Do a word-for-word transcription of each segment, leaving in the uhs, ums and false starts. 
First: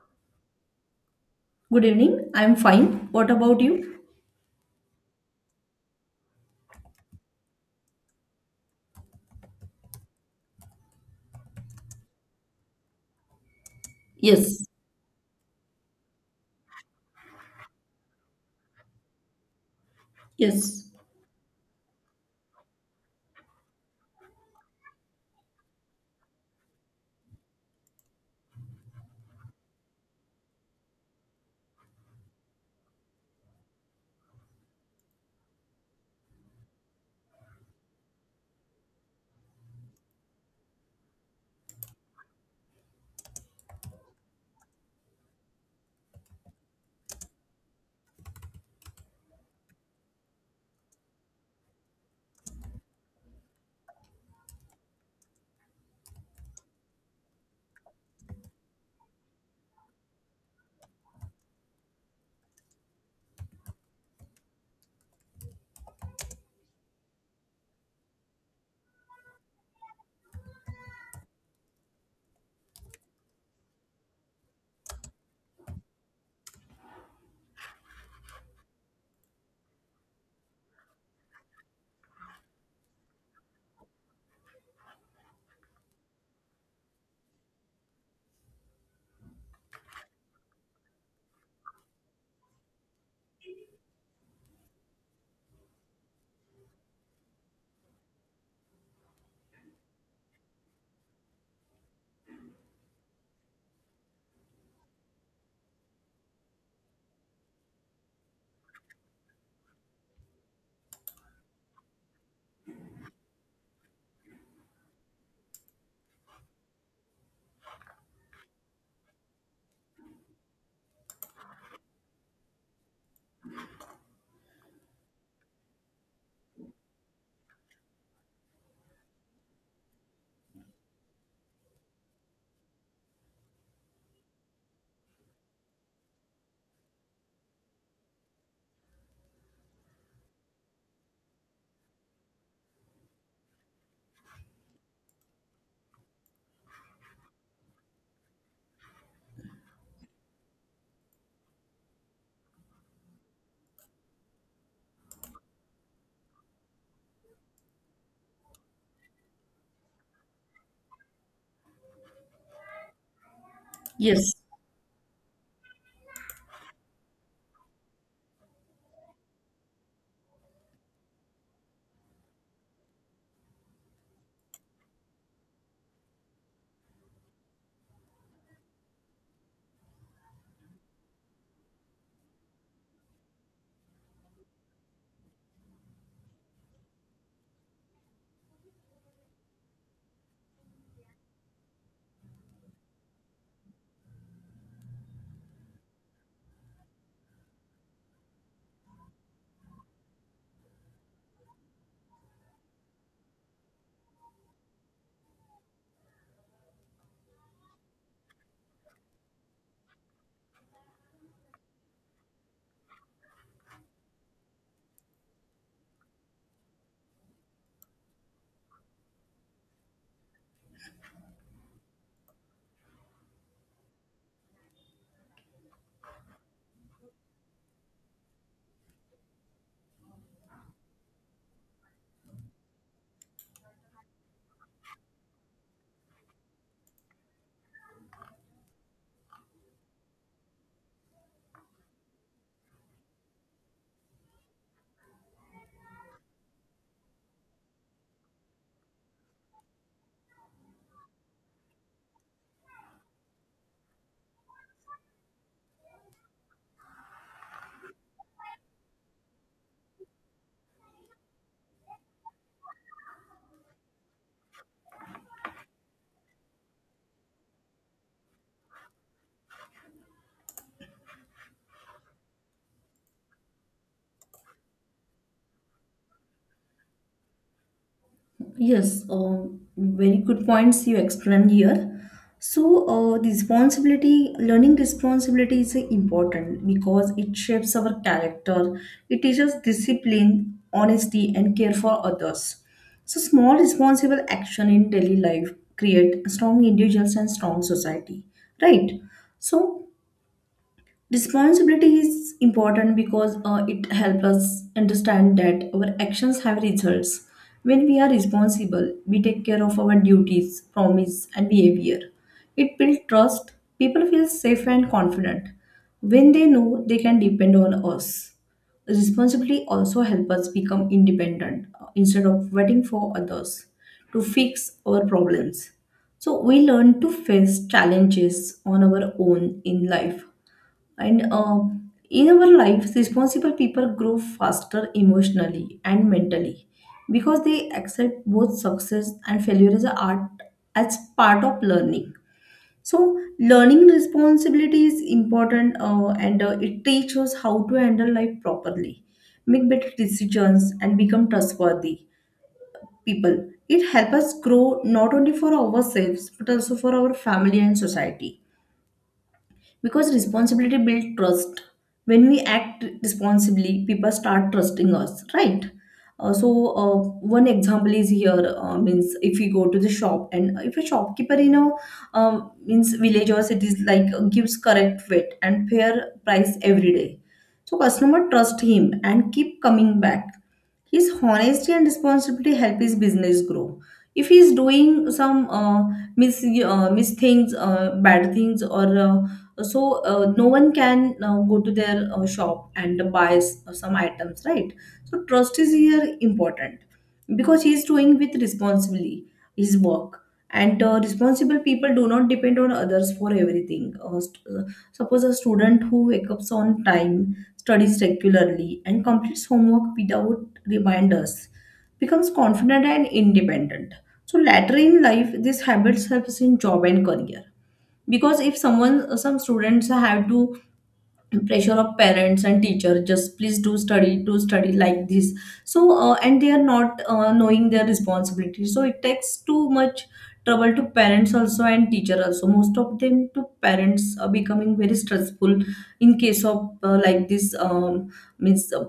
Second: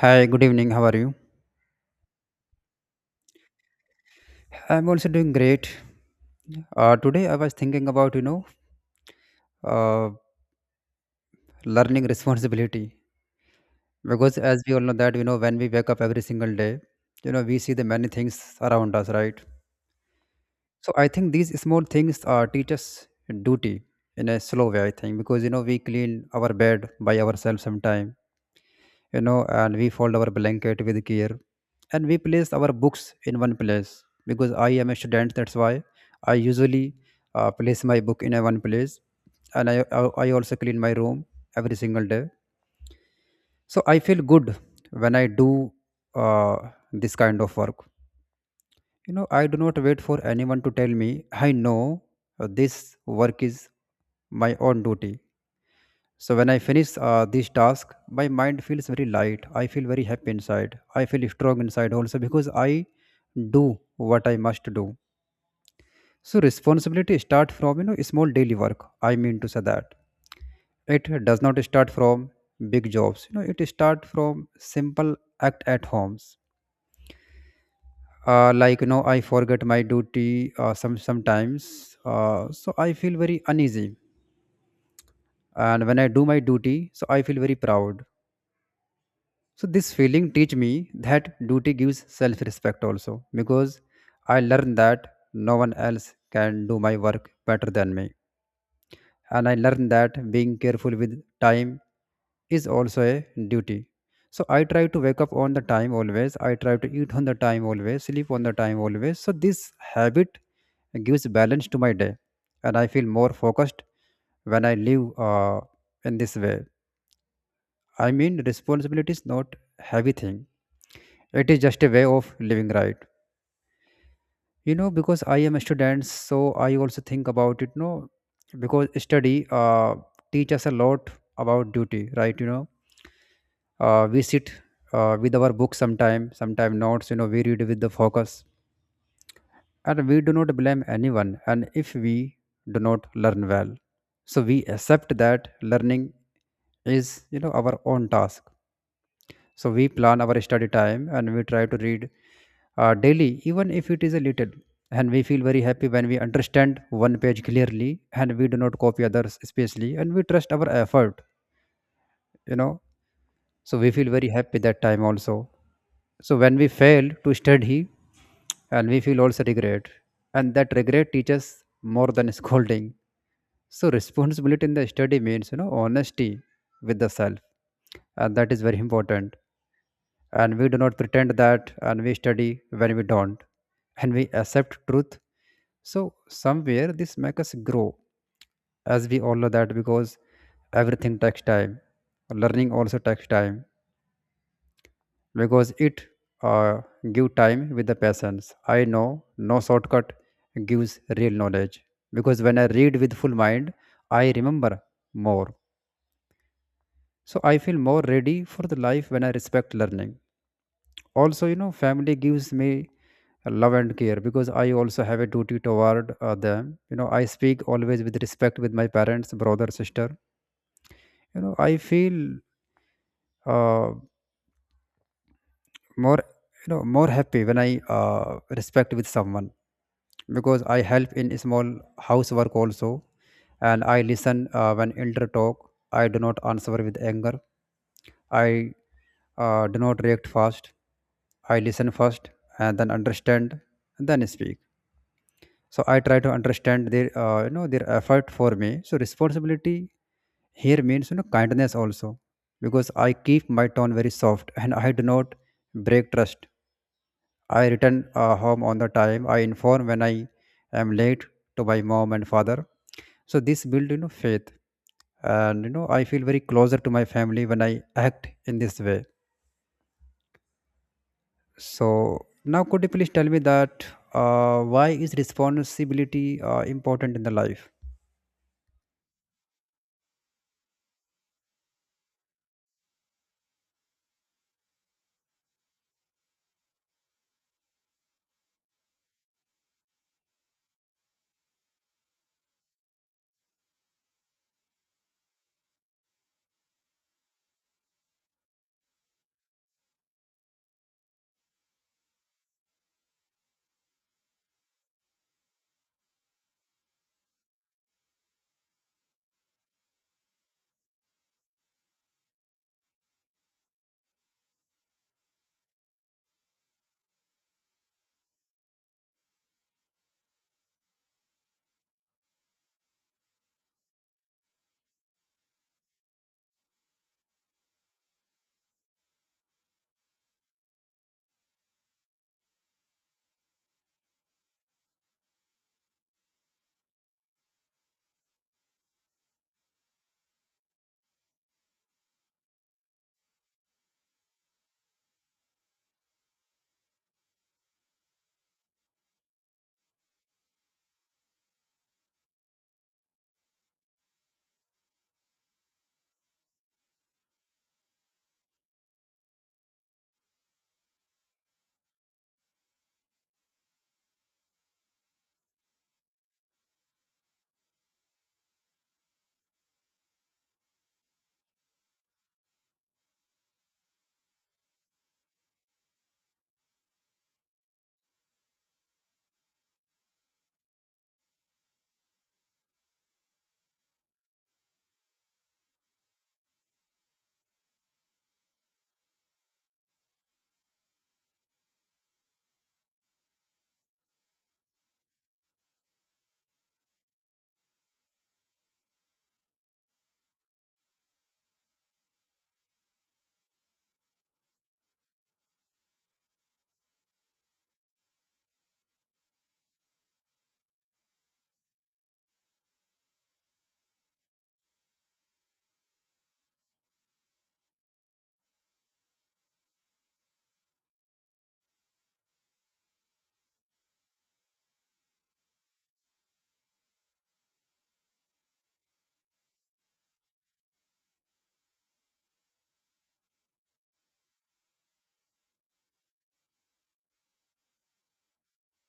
Hi, good evening. How are you? Good evening. I'm fine. What about you? I'm also doing great. Uh, today I was thinking about you know uh, learning responsibility, because as Yes, we all know that, you know, when we wake up every single day, you know, we see the many things around us, right? yes, So I think these small things uh, teach us duty in a slow way. I think, because you know, we clean our bed by ourselves sometimes, you know, and we fold our blanket with care, and we place our books in one place because I am a student. That's why I usually uh, place my book in a one place, and I, I, I also clean my room every single day. So I feel good when I do uh, this kind of work. You know, I do not wait for anyone to tell me, I know uh, this work is my own duty, so when I finish uh, this task, my mind feels very light. I feel very happy inside. I feel strong inside also, because I do what I must do. So responsibility start from, you know, small daily work. I mean to say that it does not start from big jobs. You know, it start from simple act at homes. Uh, like, you know, I forget my duty uh, some sometimes. Uh, so I feel very uneasy. And when I do my duty, so I feel very proud. So this feeling teach me that duty gives self-respect also, because I learned that no one else can do my work better than me. And I learned that being careful with time is also a duty. So I try to wake up on the time always. I try to eat on the time always, sleep on the time always. So this habit gives balance to my day, and I feel more focused when I live uh, in this way. I mean, responsibility is not heavy thing, it is just a way of living, right? You know, because I am a student, so I also think about it, no? Because study uh, teach us a lot about duty, right? You know, uh, we sit uh, with our books, sometime sometime notes. You know, we read with the focus, and we do not blame anyone, and if we do not learn well, so we accept that learning is, you know, our own task. So we plan our study time and we try to read uh, daily, even if it is a little. And we feel very happy when we understand one page clearly, and we do not copy others, especially, and we trust our effort, you know. So we feel very yes, happy that time also. So when we fail to study, and we feel also regret, and that regret teaches more than scolding. So responsibility in the study means, you know, honesty with the self, and that is very important. And we do not pretend that and we study when we don't, and we accept truth. So somewhere this makes us grow, as we all know that. Because everything takes time, learning also takes time. Because it uh, give time with the patience, I know no shortcut gives real knowledge. Because when I read with full mind, I remember more. So I feel more ready for the life when I respect learning. Also, you know, family gives me love and care, because I also have a duty toward uh, them. You know, I speak always with respect with my parents, brother, sister. You know, I feel uh, more, you know, more happy when I uh, respect with someone. Because I help in small housework also, and I listen uh, when elder talk. I do not answer with anger. I uh, do not react fast. I listen first, and then understand, and then speak. So I try to understand their uh, you know, their effort for me. So responsibility here means, you know, kindness also. Because I keep my tone very soft and I do not break trust. I return uh, home on the time. I inform when I am late to my mom and father. So this build, you know, faith. And you know, I feel very closer to my family when I act in this way. So now, could you please tell me that uh, why is responsibility uh, important in the life? yes. Um, very good points you explained here. So, uh, the responsibility, learning responsibility is uh, important because it shapes our character. It teaches discipline, honesty, and care for others. So, small responsible action in daily life create strong individuals and strong society, right? So, responsibility is important because uh, it helps us understand that our actions have results. When we are responsible, we take care of our duties, promise, and behavior. It builds trust. People feel safe and confident when they know they can depend on us. Responsibility also helps us become independent uh, instead of waiting for others to fix our problems. So we learn to face challenges on our own in life and uh, in our life responsible people grow faster emotionally and mentally because they accept both success and failure as a art, as part of learning. So learning responsibility is important, uh, and uh, it teaches us how to handle life properly, make better decisions and become trustworthy people. It helps us grow not only for ourselves but also for our family and society, because responsibility builds trust. When we act responsibly, people start trusting us, right? Uh, so uh, one example is here, uh, means if we go to the shop and uh, if a shopkeeper, you know, um, means village or cities, like uh, gives correct weight and fair price every day, so customer trust him and keep coming back. His honesty and responsibility help his business grow. If he is doing some uh, mis uh, mis things, uh, bad things, or uh, so, uh, no one can uh, go to their uh, shop and buy s- some items, right? So trust is here important because he's doing with responsibly his work. And uh, responsible people do not depend on others for everything. Uh, st- uh, suppose a student who wakes up on time, studies regularly and completes homework without reminders becomes confident and independent. So later in life these habits helps in job and career, because if someone, some students have to pressure of parents and teacher, just please do study, do study, like this. So uh, and they are not uh, knowing their responsibility, so it takes too much trouble to parents also, and teacher also. Most of them to parents are becoming very stressful in case of uh, like this, um, means uh,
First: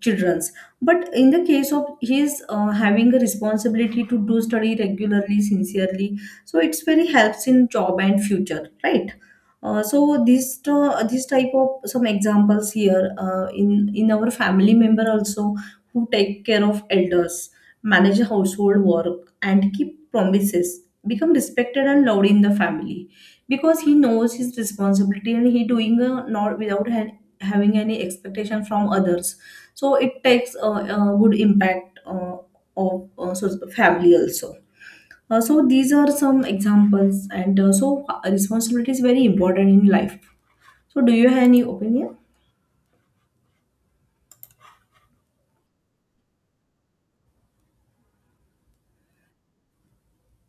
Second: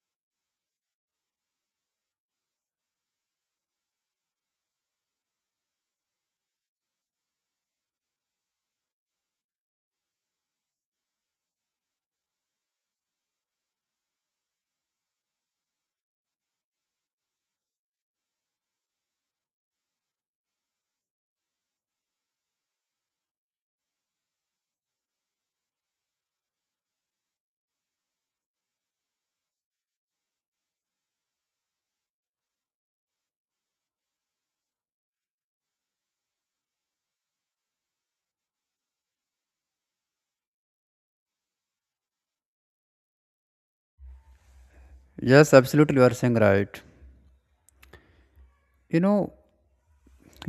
children's. But in the case of his uh, having a responsibility to do study regularly sincerely, so it's very helps in job and future, right? Uh, so this to- this type of some examples here, uh, in in our family member also, who take care of elders, manage household work, and keep promises, become respected and loved in the family, because he knows his responsibility and he doing, uh, not without ha- having any expectation from others. So it takes a, a good impact uh, of uh, so family also. Uh, so these are some examples, and uh, so uh, responsibility is very important in life. So do you have any opinion? Yes, absolutely, you are saying right. You know,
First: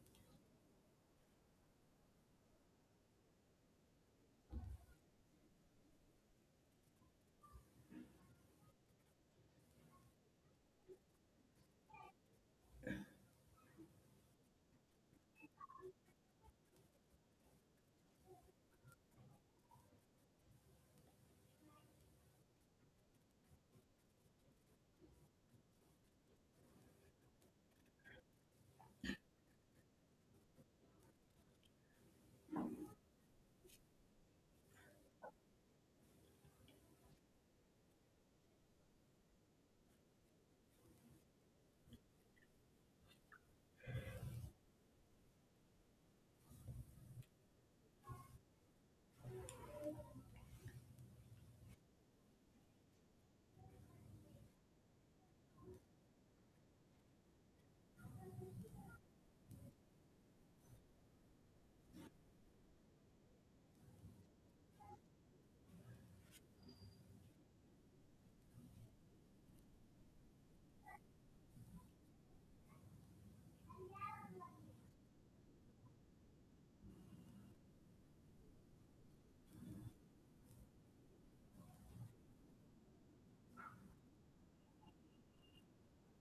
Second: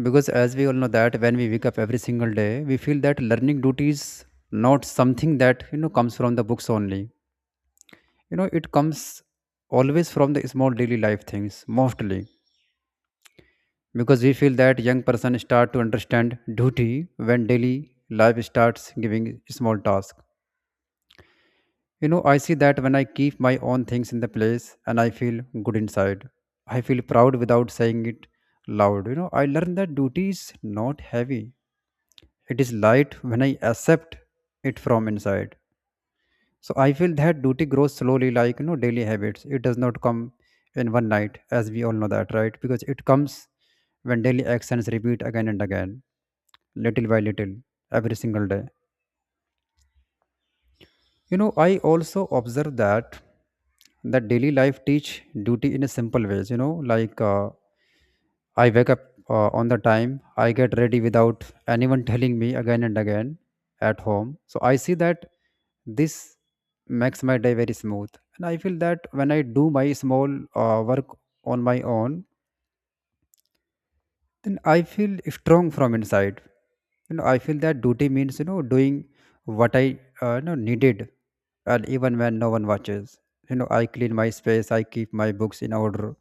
because as we all know that when we wake up every single day, we feel that learning duty is not something that, you know, comes from the books only. You know, it comes always from the small daily life things mostly, because we feel that young person start to understand duty when daily life starts giving small task. You know, I see that when I keep my own things in the place, and I feel good inside. I feel proud without saying it loud. You know, I learn that duty is not heavy. It is light when I accept it from inside. So I feel that duty grows slowly, like, you know, daily habits. It does not come in one night, as we all know that, right? Because it comes when daily actions repeat again and again, little by little, every single day. You know, I also observe that that daily life teach duty in a simple ways. You know, like, uh, I wake up uh, on the time. I get ready without anyone telling me again and again at home. So I see that this makes my day very smooth, and I feel that when I do my small uh, work on my own, then I feel strong from inside. You know, I feel that duty means, you know, doing what I, uh, you know needed, and even when no one watches, you know, I clean my space, I keep my books in order,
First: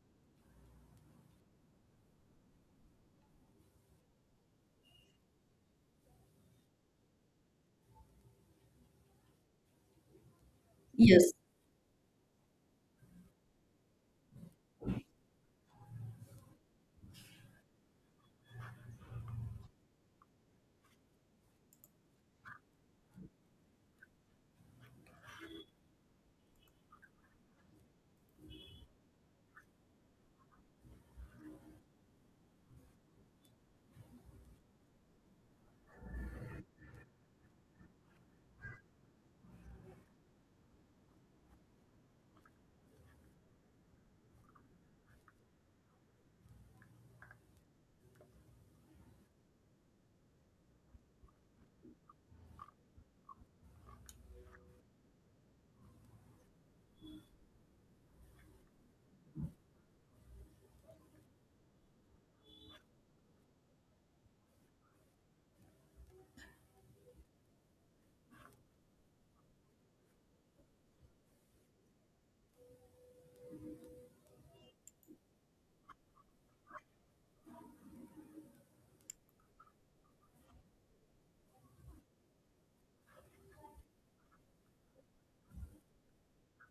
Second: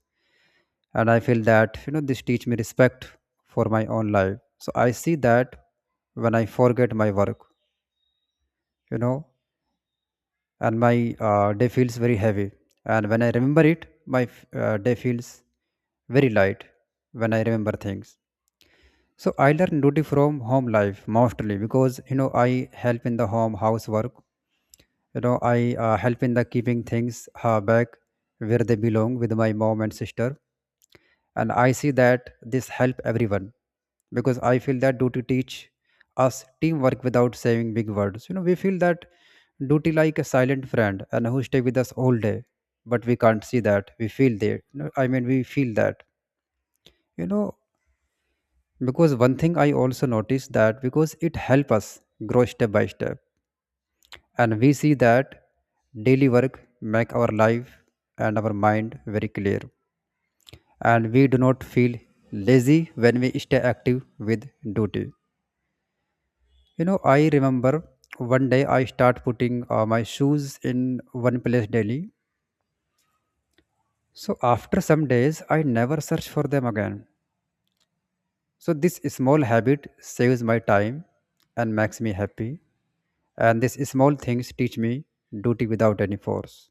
and I feel that, you know, this teach me respect for my own life. So I see that when I forget my work, you know, and my Yes. uh, day feels very heavy, and when I remember it, my f- uh, day feels very light when I remember things. So I learn duty from home life mostly, because you know, I help in the home housework. You know, I uh, help in the keeping things uh, back where they belong with my mom and sister, and I see that this help everyone. Because I feel that duty teach us teamwork without saying big words. You know, we feel that duty like a silent friend and who stay with us all day, but we can't see that, we feel there. You know, I mean, we feel that, you know, because one thing I also noticed, that because it helps us grow step by step, and we see that daily work make our life and our mind very clear, and we do not feel lazy when we stay active with duty. You know, I remember one day I start putting uh, my shoes in one place daily, so after some days I never search for them again. So this small habit saves my time and makes me happy. And these small things teach me duty without any force.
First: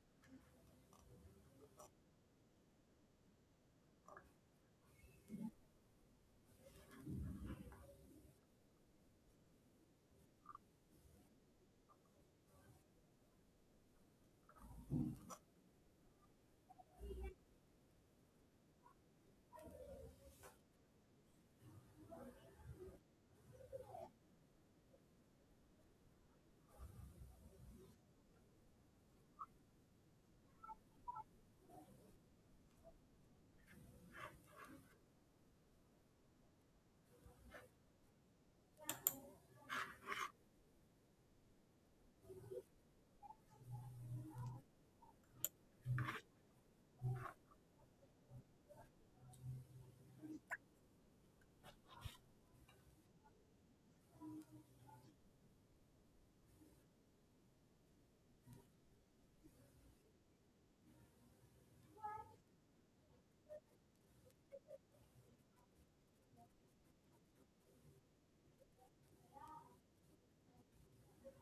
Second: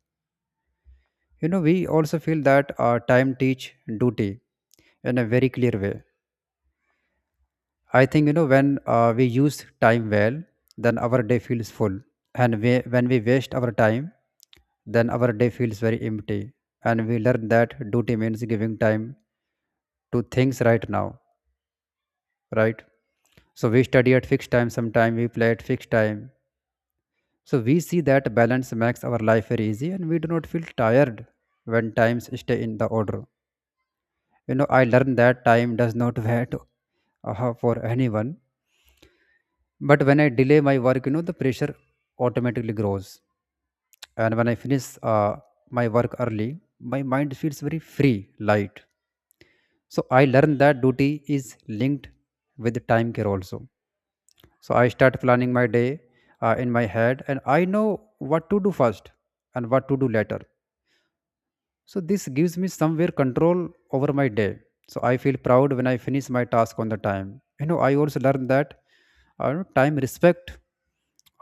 You know, we also feel that uh, time teach duty in a very clear way. I think, you know, when uh, we use time well, then our day feels full. And we, when we waste our time, then our day feels very empty. And we learn that duty means giving time to things right now, right? So we study at fixed time sometime, we play at fixed time. So we see that balance makes our life very easy, and we do not feel tired when times stay in the order. You know, I learned that time does not wait uh, for anyone. But when I delay my work, you know, the pressure automatically grows. And when I finish uh, my work early, my mind feels very free, light. So I learned that duty is linked with time care also. So I start planning my day uh, in my head, and I know what to do first and what to do later. So this gives me somewhere control over my day. So I feel proud when I finish my task on the time. You know, I also learned that uh, time respect,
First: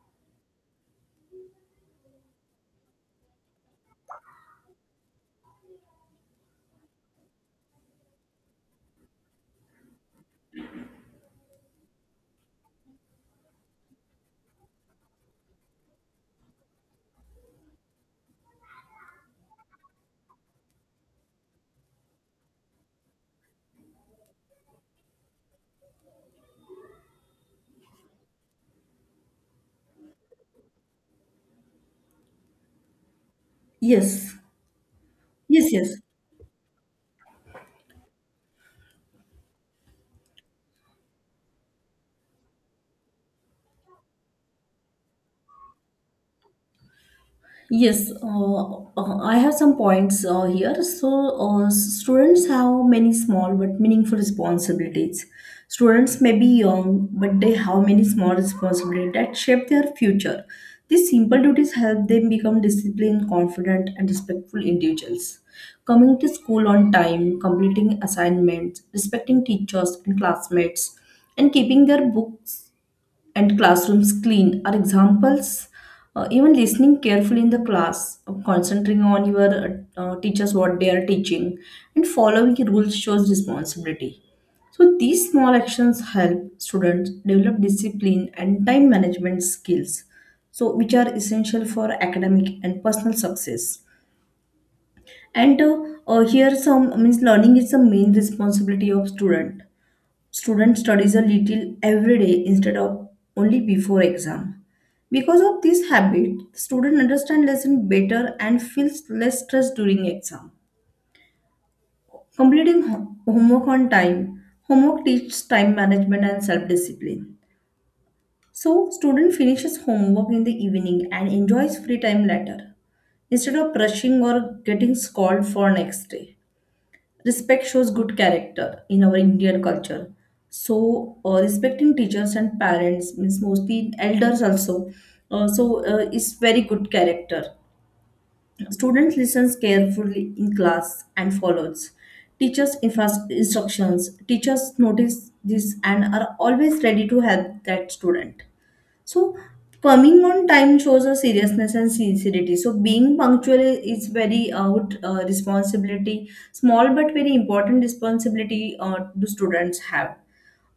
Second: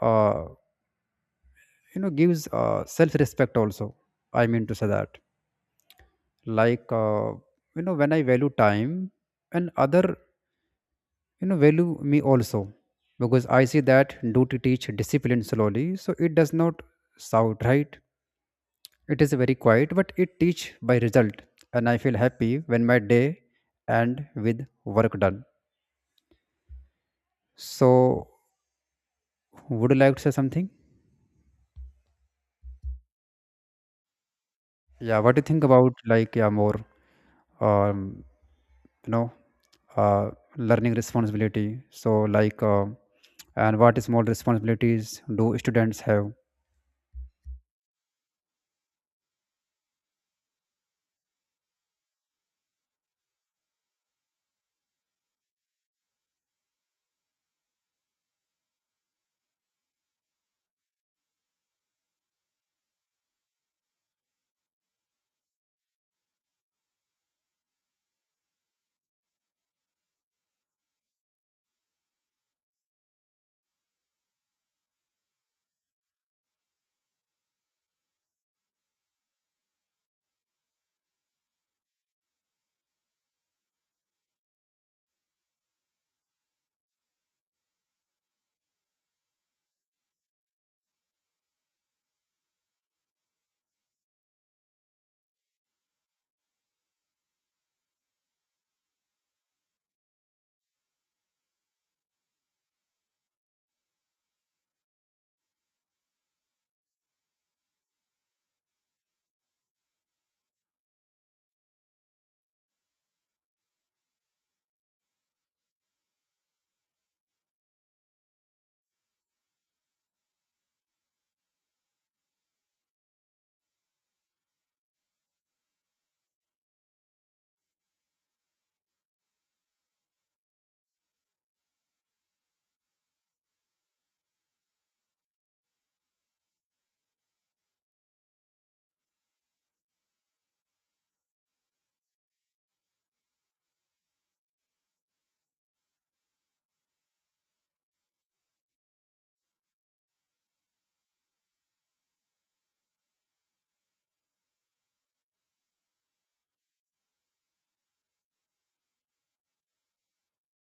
uh, you know, gives uh, self respect also. I mean to say that, like uh, you know, when I value time, and other, you know, value me also. Because I see that duty teach discipline slowly. So it does not shout, right? It is very quiet, but it teach by result, and I feel happy when my day end with work done. So, would you like to say something? Yes. Yeah, what do you think Yes. about, Yes. like, yeah, more um, you know, uh, learning responsibility? So, like, uh, and what small responsibilities do students have? Yes, uh, uh, I have some points uh, here. So, uh, students have many small but meaningful responsibilities. Students may be young, but they have many small responsibilities that shape their future. These simple duties help them become disciplined, confident, and respectful individuals. Coming to school on time, completing assignments, respecting teachers and classmates, and keeping their books and classrooms clean are examples. Uh, even listening carefully in the class, uh, concentrating on your uh, uh, teachers what they are teaching, and following rules shows responsibility. So these small actions help students develop discipline and time management skills, so which are essential for academic and personal success. And uh, uh, Here some, means learning is the main responsibility of student. Student studies a little every day instead of only before exam. Because of this habit, student understand lesson better and feels less stress during exam. Completing ho- homework on time. Homework teaches time management and self-discipline. So student finishes homework in the evening and enjoys free time later instead of rushing or getting scolded for next day. Respect shows good character in our Indian culture. So, uh, respecting teachers and parents means mostly elders also. Uh, so, uh, it's very good character. Student listens carefully in class and follows teachers' infas- instructions. Teachers notice this and are always ready to help that student. So coming on time shows a seriousness and sincerity. So being punctual i- is very out uh, responsibility, small but very important responsibility uh, the students have.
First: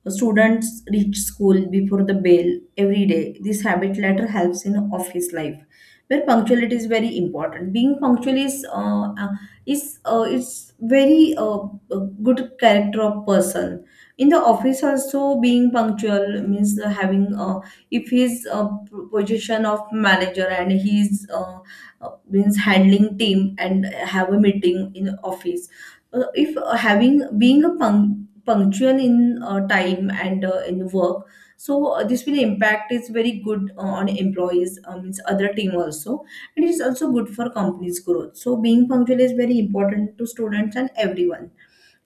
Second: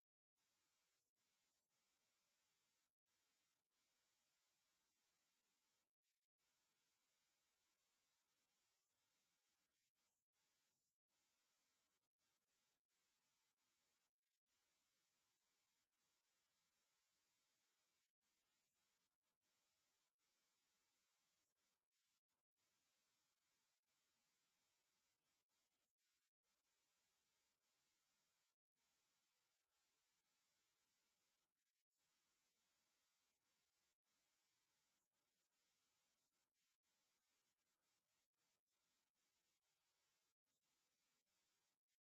Students reach school before the bell every day. This habit later helps in office life, where punctuality is very important. Being punctual is uh, uh, is uh, it's very uh, uh, good character of person. In the office also, being punctual means uh, having, uh, if he's a p- position of manager and he's uh, uh, means handling team and have a meeting in office, uh, if uh, having being a punc- punctual in uh, time and uh, in work, so uh, this will impact is very good uh, on employees, um, means other team also, and it is also good for company's growth. So being punctual is very important to students and everyone.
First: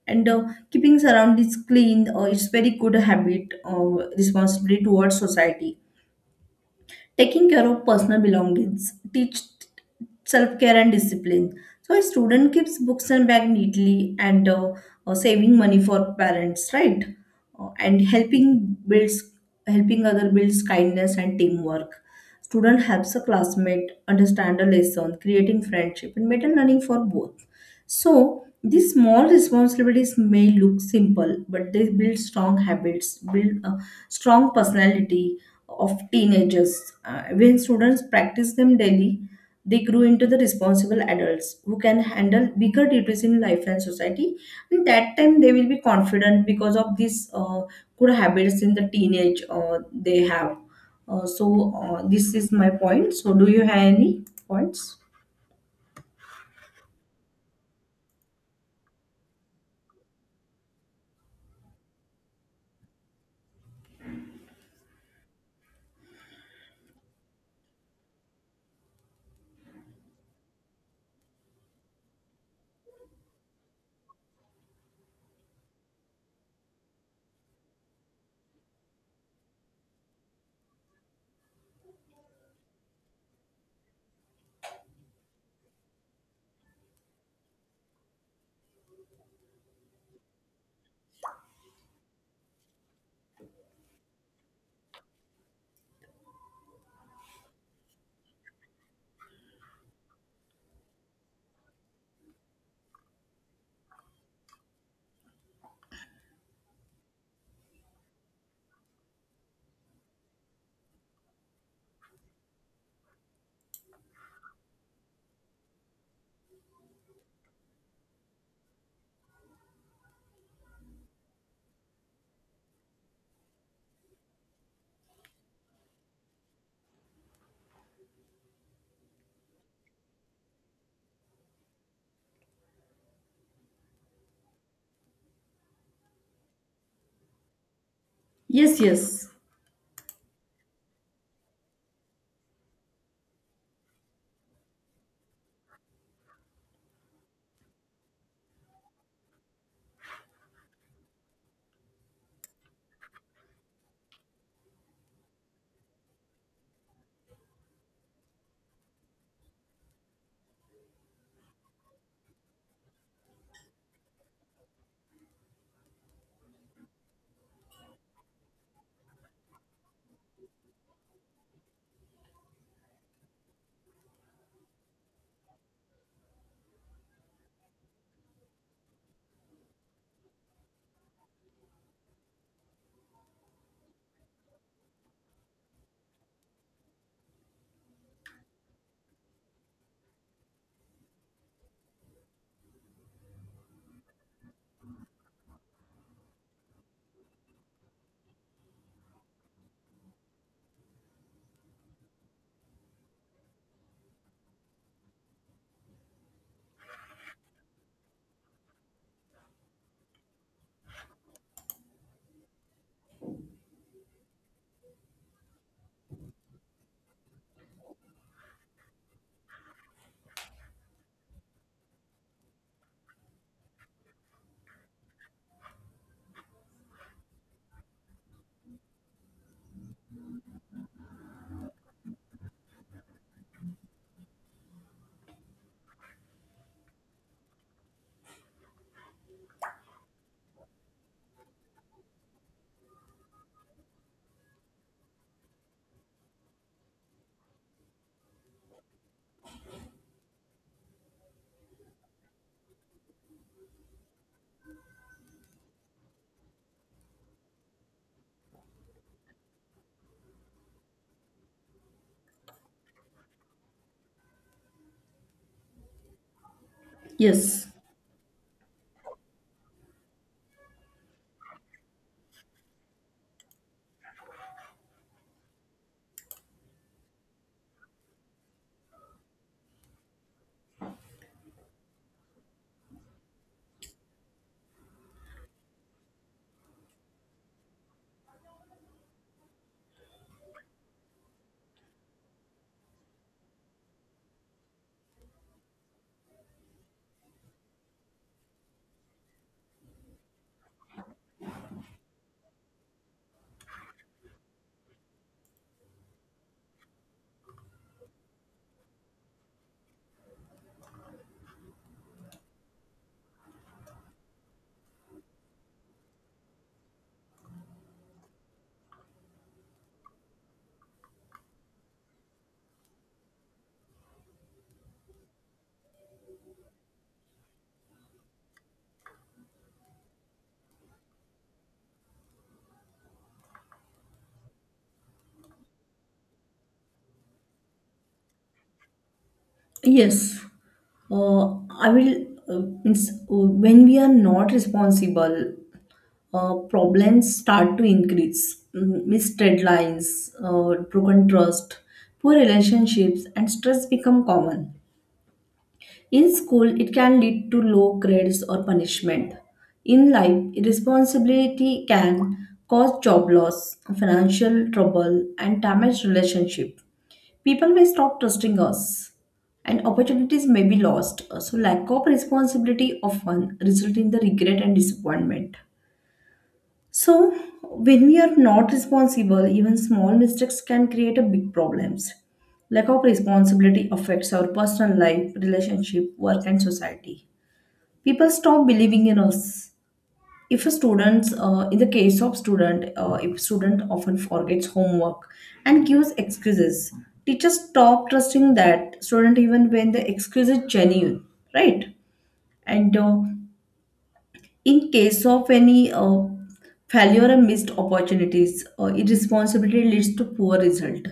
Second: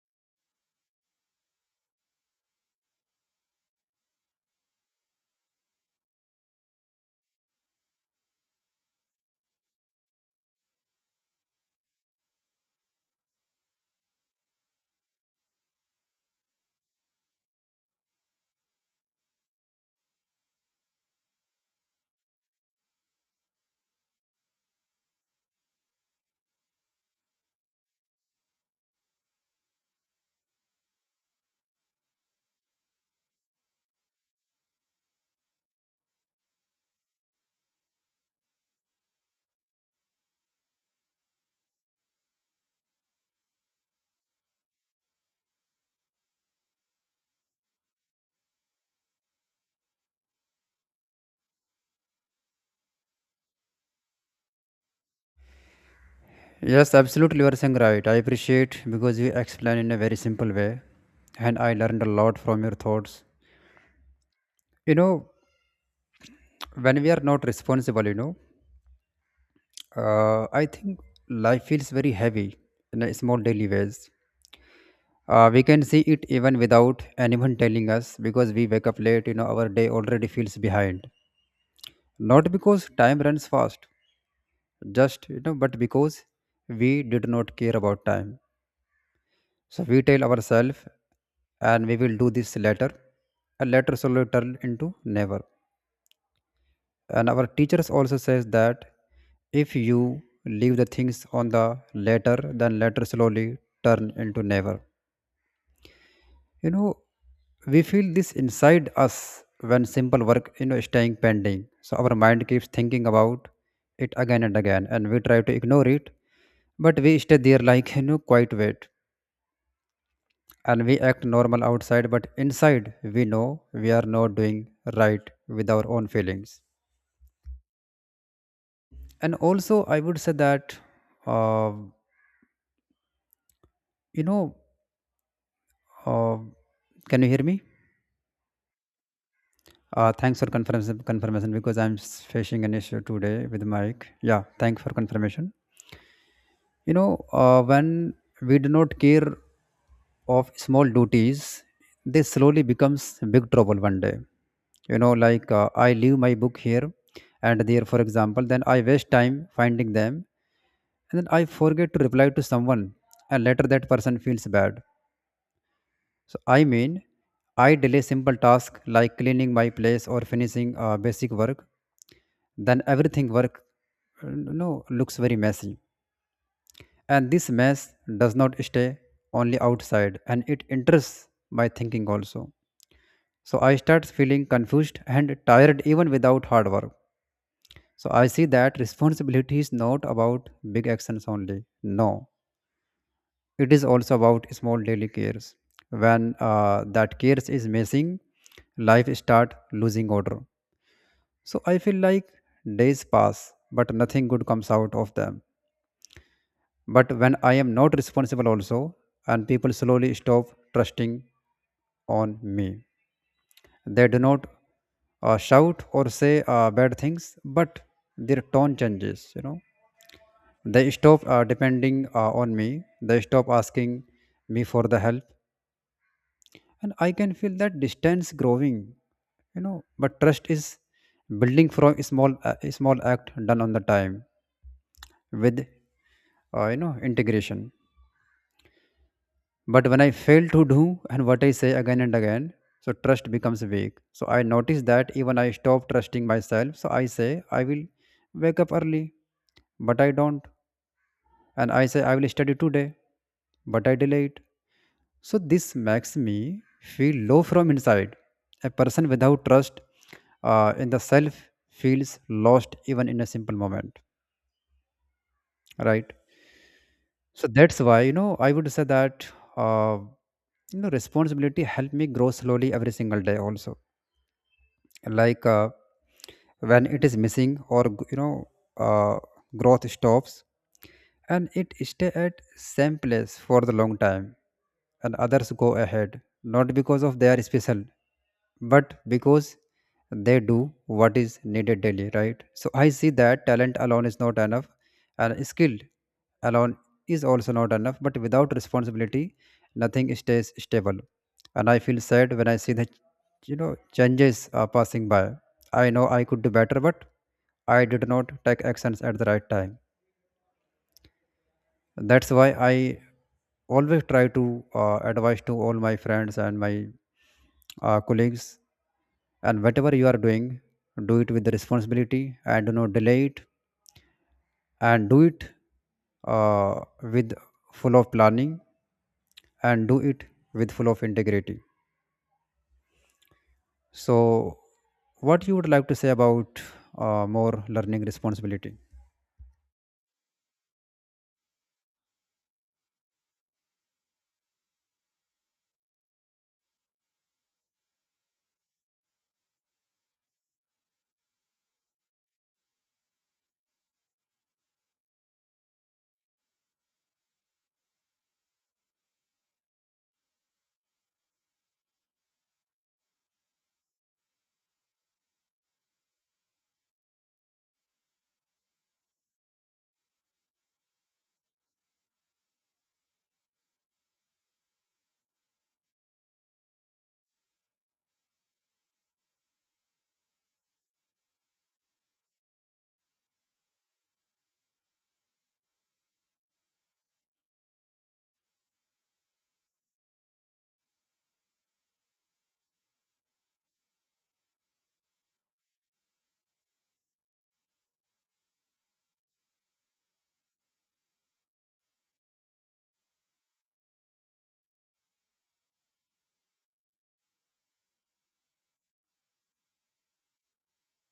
And uh, Keeping surroundings clean, uh, it's very good habit, uh, responsibility towards society. Taking care of personal belongings teach self-care and discipline. So a student keeps books and bag neatly, and uh, uh, saving money for parents, right? Uh, and helping builds helping other builds kindness and teamwork. Student helps a classmate understand a lesson, creating friendship and better learning for both. So these small responsibilities may look simple, but they build strong habits, build a strong personality of teenagers. Uh, when students practice them daily, they grow into the responsible adults who can handle bigger duties in life and society. And that time they will be confident because of these uh, good habits in the teenage uh, they have. Uh, so uh, this is my point. So do you have any points? Yes, absolutely, you are saying right. I appreciate because you explain in a very simple way, and I learned a lot from your thoughts. You know, when we are not responsible, you know. Uh, I think life feels very heavy in a small daily ways. Uh, we can see it even without anyone telling us because we wake up late, you know, our day already feels behind. Not because time runs fast, just, you know, but because we did not care about time. So we tell ourselves and we will do this later. And later slowly turn into never. And our teachers also says that if you leave the things on the later, then later slowly turn into never. You know, we feel this inside us when simple work, you know, is staying pending, so our mind keeps thinking about it again and again, and we try to ignore it, but we stay there like, you know, quite wait, and we act normal outside, but inside we know we are not doing right with our own feelings. And also I would say that uh, You know, uh, can you hear me? Yes, yes, Uh, thanks for confirmation, confirmation because I'm s- facing an issue today with mic. Yeah, thanks for confirmation. You know, uh, when we do not care of small duties, they slowly becomes big trouble one day. You know, like uh, I leave my book here and there, for example, then I waste time finding them, and then I forget to reply to someone, and later that person feels bad. So I mean, I delay simple tasks like cleaning my place or finishing uh, basic work, then everything work uh, no looks very messy. And this mess does not stay only outside and it enters my thinking also. So I start feeling confused and tired even without hard work. So I see that responsibility is not about big actions only. No, it is also about small daily cares. When uh, that cares is missing, life start losing order. So I feel like days pass but nothing good comes out of them. But when I am not responsible also, and people slowly stop trusting on me. They do not uh, shout or say uh, bad things, but their tone changes, you know. They stop uh, depending uh, on me. They stop asking me for the help, and I can feel that distance growing, you know. But trust is building from a small uh, a small act done on the time with uh, you know integration. But when I fail to do and what I say again and again, so trust becomes weak. So I notice that even I stop trusting myself. So I say I will wake up early, but I don't. And I say I will study today, but I delay it. So this makes me feel low from inside. A person without trust uh, in the self feels lost even in a simple moment, right? So yes, that's why, you know, I would say that uh, you know responsibility helped me grow slowly every single day also, like uh, when it is missing or g- you know uh, growth stops and it stay at same place for the long time, and others go ahead not because of they are special, but because they do what is needed daily, right? So I see that talent alone is not enough, and skill alone is also not enough, but without responsibility nothing stays stable. And I feel sad when I see the, you know, changes are passing by. I know I could do better but I did not take actions at the right time. That's why I always try to uh, advise to all my friends and my uh, colleagues, and whatever you are doing, do it with responsibility and do not delay it, and do it uh, with full of planning, and do it with full of integrity. So, what you would like to say about uh, more learning responsibility? yes. Uh, I will. Uh, means uh, When we are not responsible, uh, problems start to increase. Mm, Missed deadlines, uh, broken trust, poor relationships, and stress become common. In school, it can lead to low grades or punishment. In life, irresponsibility can cause job loss, financial trouble, and damaged relationship. People may stop trusting us, and opportunities may be lost. So, lack of responsibility often result in the regret and disappointment. So, when we are not responsible, even small mistakes can create a big problems. Lack of responsibility affects our personal life, relationship, work, and society. People stop believing in us. If a student, uh, in the case of student, uh, if student often forgets homework and gives excuses, teachers stop trusting that student even when the excuse is genuine, right? And uh, in case of any uh, failure or missed opportunities, uh, irresponsibility leads to poor result.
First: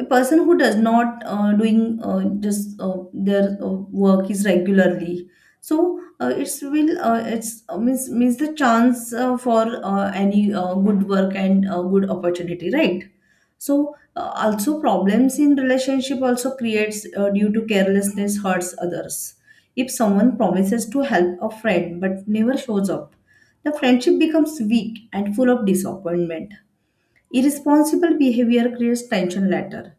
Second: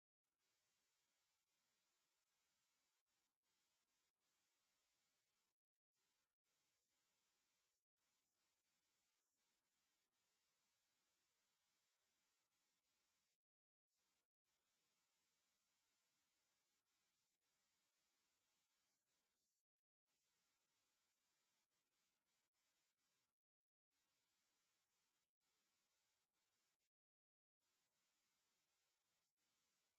A person who does not uh, doing uh, just uh, their uh, work is regularly, so uh, it's will uh, it's uh, means means the chance uh, for uh, any uh, good work and uh, good opportunity, right? So uh, also problems in relationship also creates, uh, due to carelessness hurts others. If someone promises to help a friend but never shows up, the friendship becomes weak and full of disappointment. Irresponsible behavior creates tension later.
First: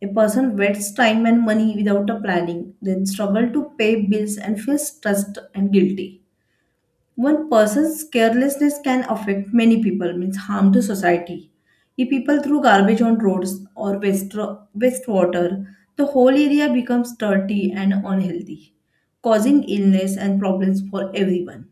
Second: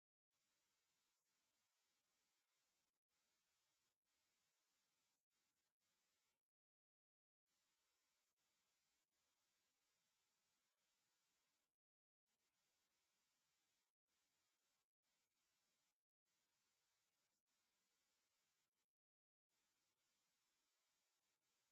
A person wastes time and money without a planning, then struggle to pay bills and feels stressed and guilty. One person's carelessness can affect many people, means harm to society. If people throw garbage on roads or waste, waste water, the whole area becomes dirty and unhealthy, causing illness and problems for everyone.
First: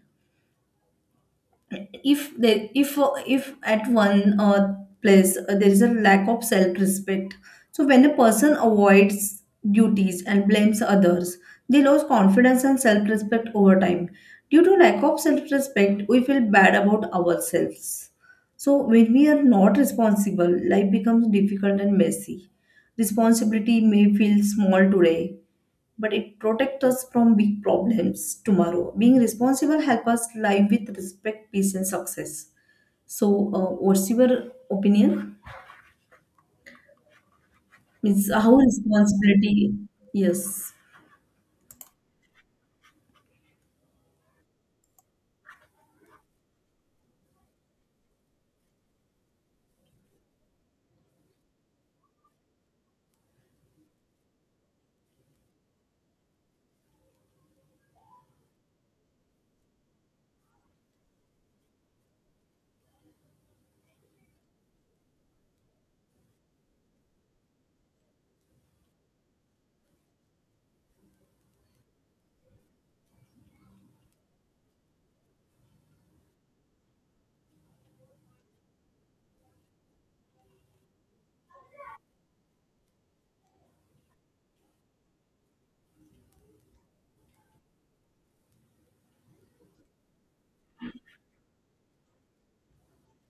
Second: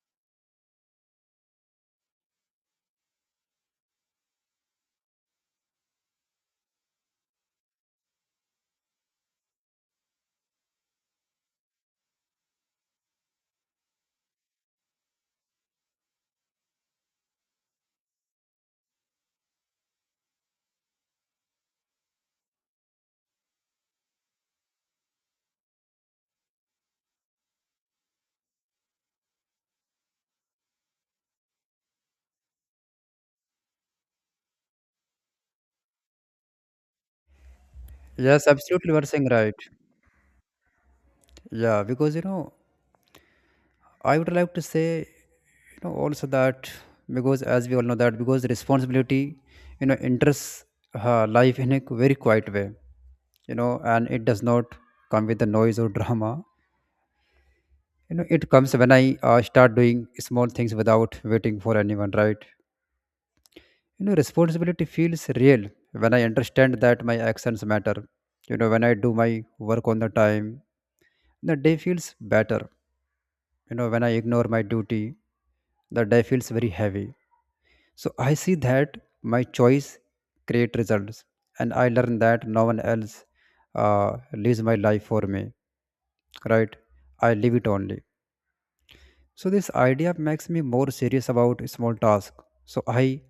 If there, if if at one uh, place, uh, there is a lack of self respect, so when a person avoids duties and blames others, they lose confidence and self respect over time. Due to lack of self respect, we feel bad about ourselves. So when we are not responsible, life becomes difficult and messy. Responsibility may feel small today, but it protects us from big problems tomorrow. Being responsible help us live with respect, peace, and success. So, uh, what's your opinion? Means Yes, how absolutely, you are saying right. responsibility? Yes, Yeah, because you know, I would like to say, you know, also that because as we all know that because responsibility, you know, enters uh, life in a very quiet way, you know, and it does not come with the noise or drama. You know, it comes when I uh, start doing small things without waiting for anyone, right? You know, responsibility feels real when I understand that my actions matter. You know, when I do my work on the time, the day feels better. You know, when I ignore my duty, the day feels very heavy. So I see that my choice create results, and I learn that no one else uh, lives my life for me. Right? I live it only. So this idea makes me more serious about small task. So I,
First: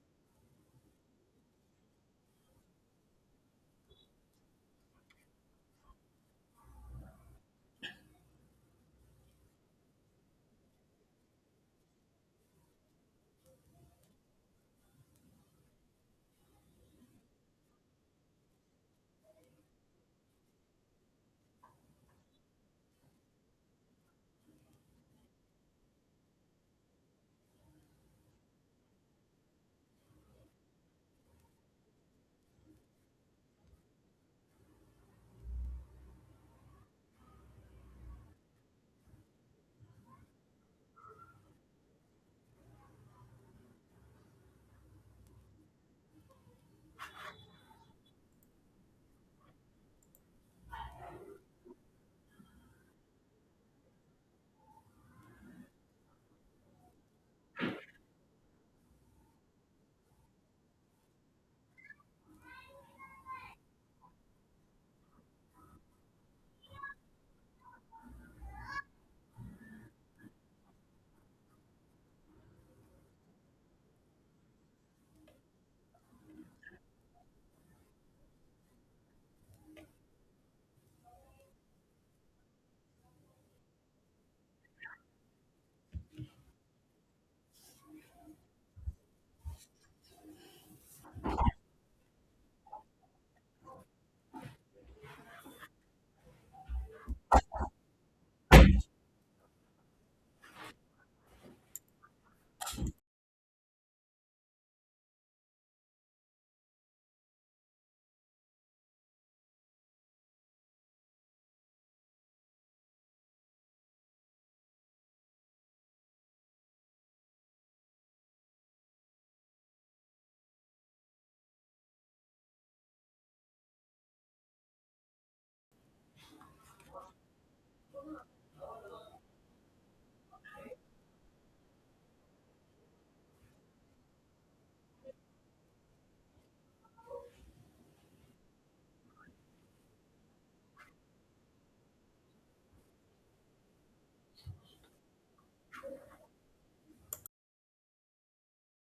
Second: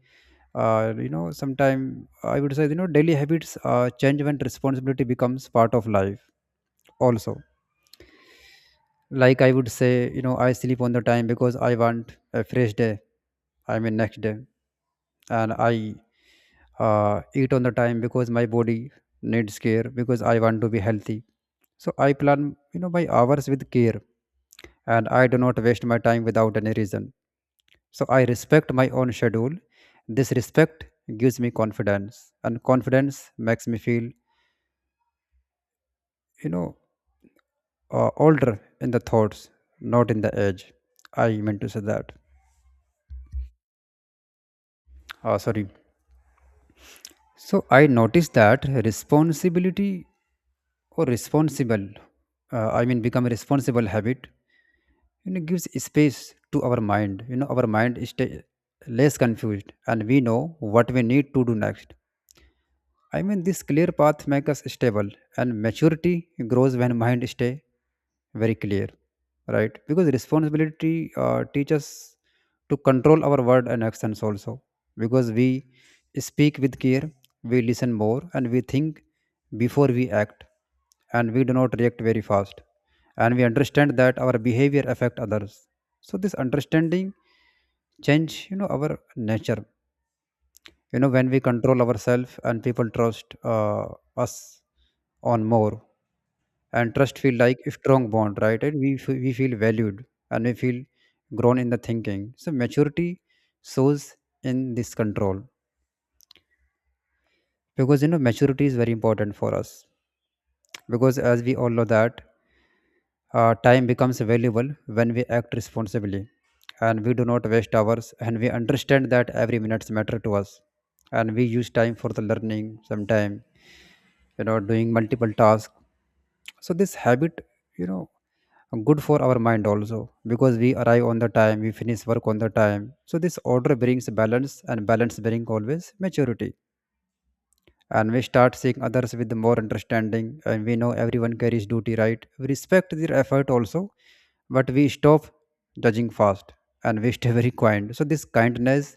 uh, you know, sometime I would say, you know, daily habits uh, change when responsibility becomes part of life. Also, like I would say, you know, I sleep on the time because I want a fresh day. I mean, next day. And I uh, eat on the time because my body needs care because I want to be healthy. So I plan, you know, my hours with care, and I do not waste my time without any reason. So I respect my own schedule. This respect gives me confidence, and confidence makes me feel, you know, uh, older in the thoughts, not in the age. I meant to say that. Uh, sorry. So I noticed that responsibility or responsible, uh, I mean, become a responsible habit, you know, gives space to our mind. You know, our mind is stay less confused and we know what we need to do next. I mean, this clear path makes us stable, and maturity grows when mind stay very clear, right? Because responsibility uh, teaches to control our word and actions also. Because we speak with care, we listen more, and we think before we act, and we do not react very fast, and we understand that our behavior affect others. So this understanding change, you know, our nature. You know, when we control ourselves and people trust uh, us on more, and trust feel like a strong bond, right? And we, f- we feel valued and we feel grown in the thinking, so maturity shows in this control. Because you know maturity is very important for us, because as we all know that uh, time becomes valuable when we act responsibly, and we do not waste hours, and we understand that every minutes matter to us, and we use time for the learning sometime, you know, doing multiple tasks. So this habit, you know, good for our mind also, because we arrive on the time, we finish work on the time, so this order brings balance, and balance brings always maturity. And we start seeing others with more understanding, and we know everyone carries duty, right? We respect their effort also, but we stop judging fast, and we stay very kind. So this kindness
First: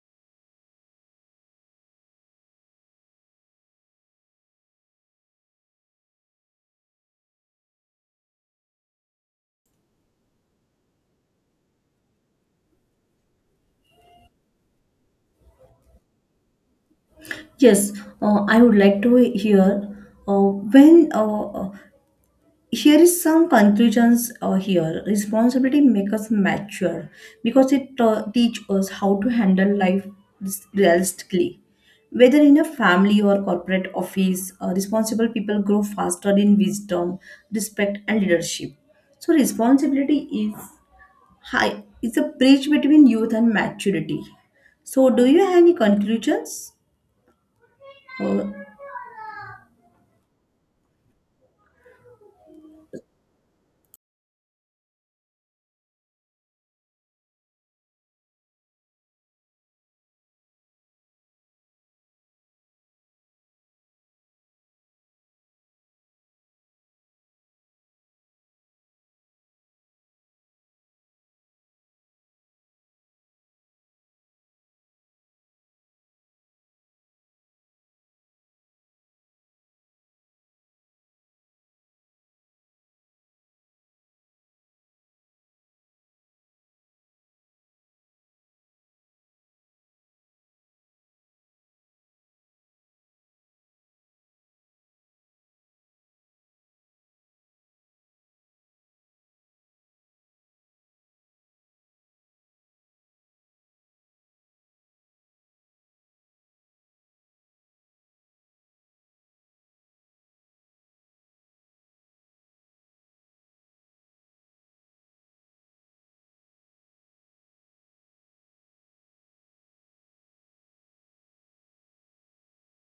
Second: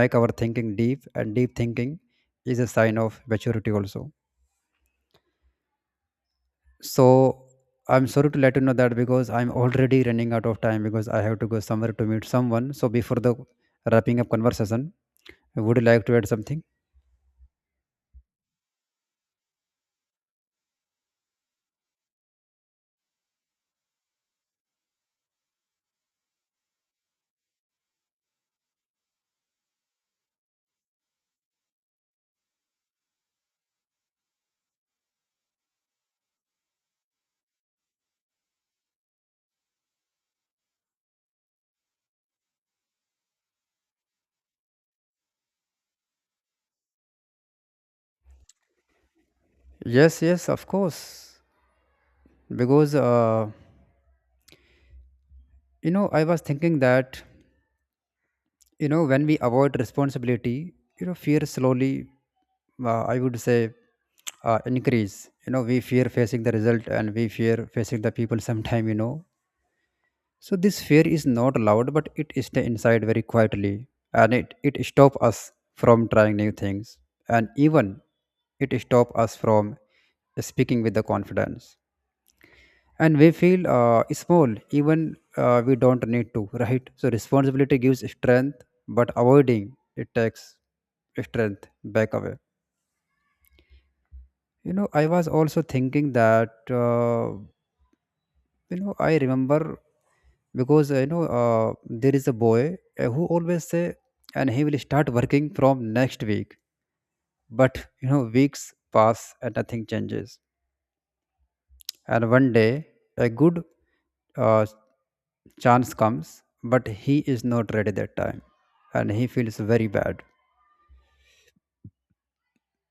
make our thinking deep, and deep thinking is a sign of maturity also. So I'm sorry to let you know that because I'm already running out of time because I have to go somewhere to meet someone. So before the wrapping up conversation, would you like to add something? yes. Uh, I would like to hear, uh, when uh, uh, here is some conclusions uh, here. Responsibility make us mature because it uh, teach us how to handle life realistically, whether in a family or corporate office. Uh, responsible people grow faster in wisdom, respect and leadership. So responsibility is high, it's a bridge between youth and maturity. So do you have any conclusions? Uh, Yes, yes, of course. Because uh, you know, I was thinking that, you know, when we avoid responsibility, you know, fear slowly, uh, I would say, uh, increase. You know, we fear facing the result, and we fear facing the people. Sometime, you know, so this fear is not loud, but it stays inside very quietly, and it it stops us from trying new things, and even it stops us from speaking with the confidence. And we feel uh, small, even uh, we don't need to, right? So responsibility gives strength, but avoiding it takes strength back away. You know, I was also thinking that uh, you know I remember because uh, you know uh, there is a boy uh, who always say, and he will start working from next week, but you know weeks pass and nothing changes, and one day a good uh, chance comes, but he is not ready that time, and he feels very bad,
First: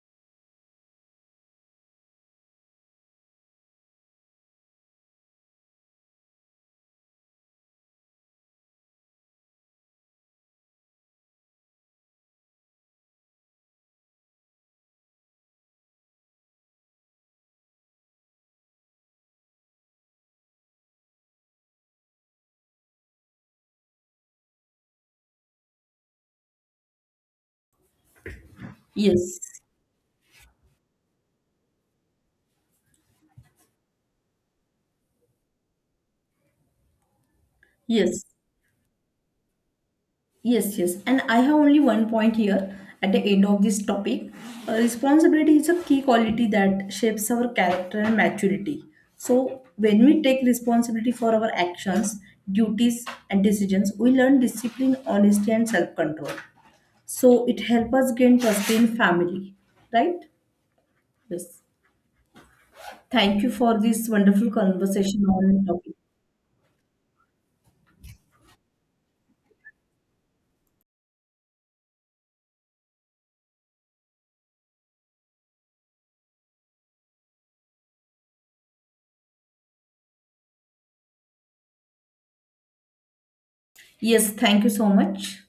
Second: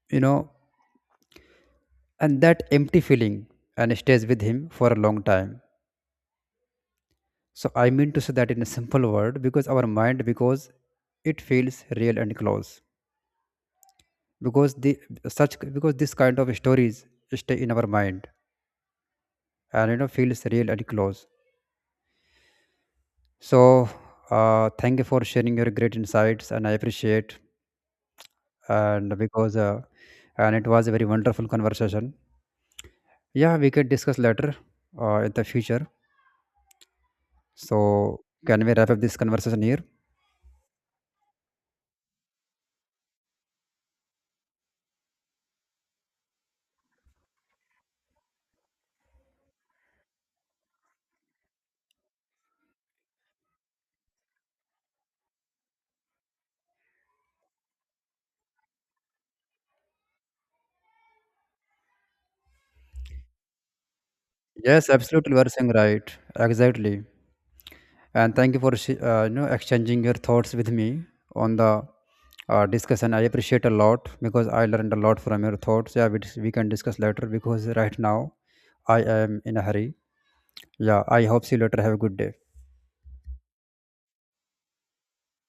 you know, and that empty feeling and stays with him for a long time. So I mean to say that in a simple word, because our mind, because it feels real and close, because the such because this kind of stories stay in our mind and, you know, feels real and close. So uh, thank you for sharing your great insights and I appreciate. and yes, because uh, and it was a very wonderful conversation. Yeah, we can discuss later uh, in the future. So yes. can we wrap up this conversation here? Yes, yes. And I have only one point here at the end of this topic. Uh, responsibility is a key quality that shapes our character and maturity. So, when we take responsibility for our actions, duties, and decisions, we learn discipline, honesty, and self control. So, it helps us gain trust in family, right? Yes. Thank you for this wonderful Yes, conversation absolutely, you are on the saying topic. right. Exactly. And thank you for sh- uh, you know exchanging your thoughts with me on the uh, discussion. I appreciate a lot because I learned a lot from your thoughts. Yeah, we, dis- we can discuss later because right now I am in a hurry. Yeah, I hope see you later. Have a good day. Yes, thank you so much.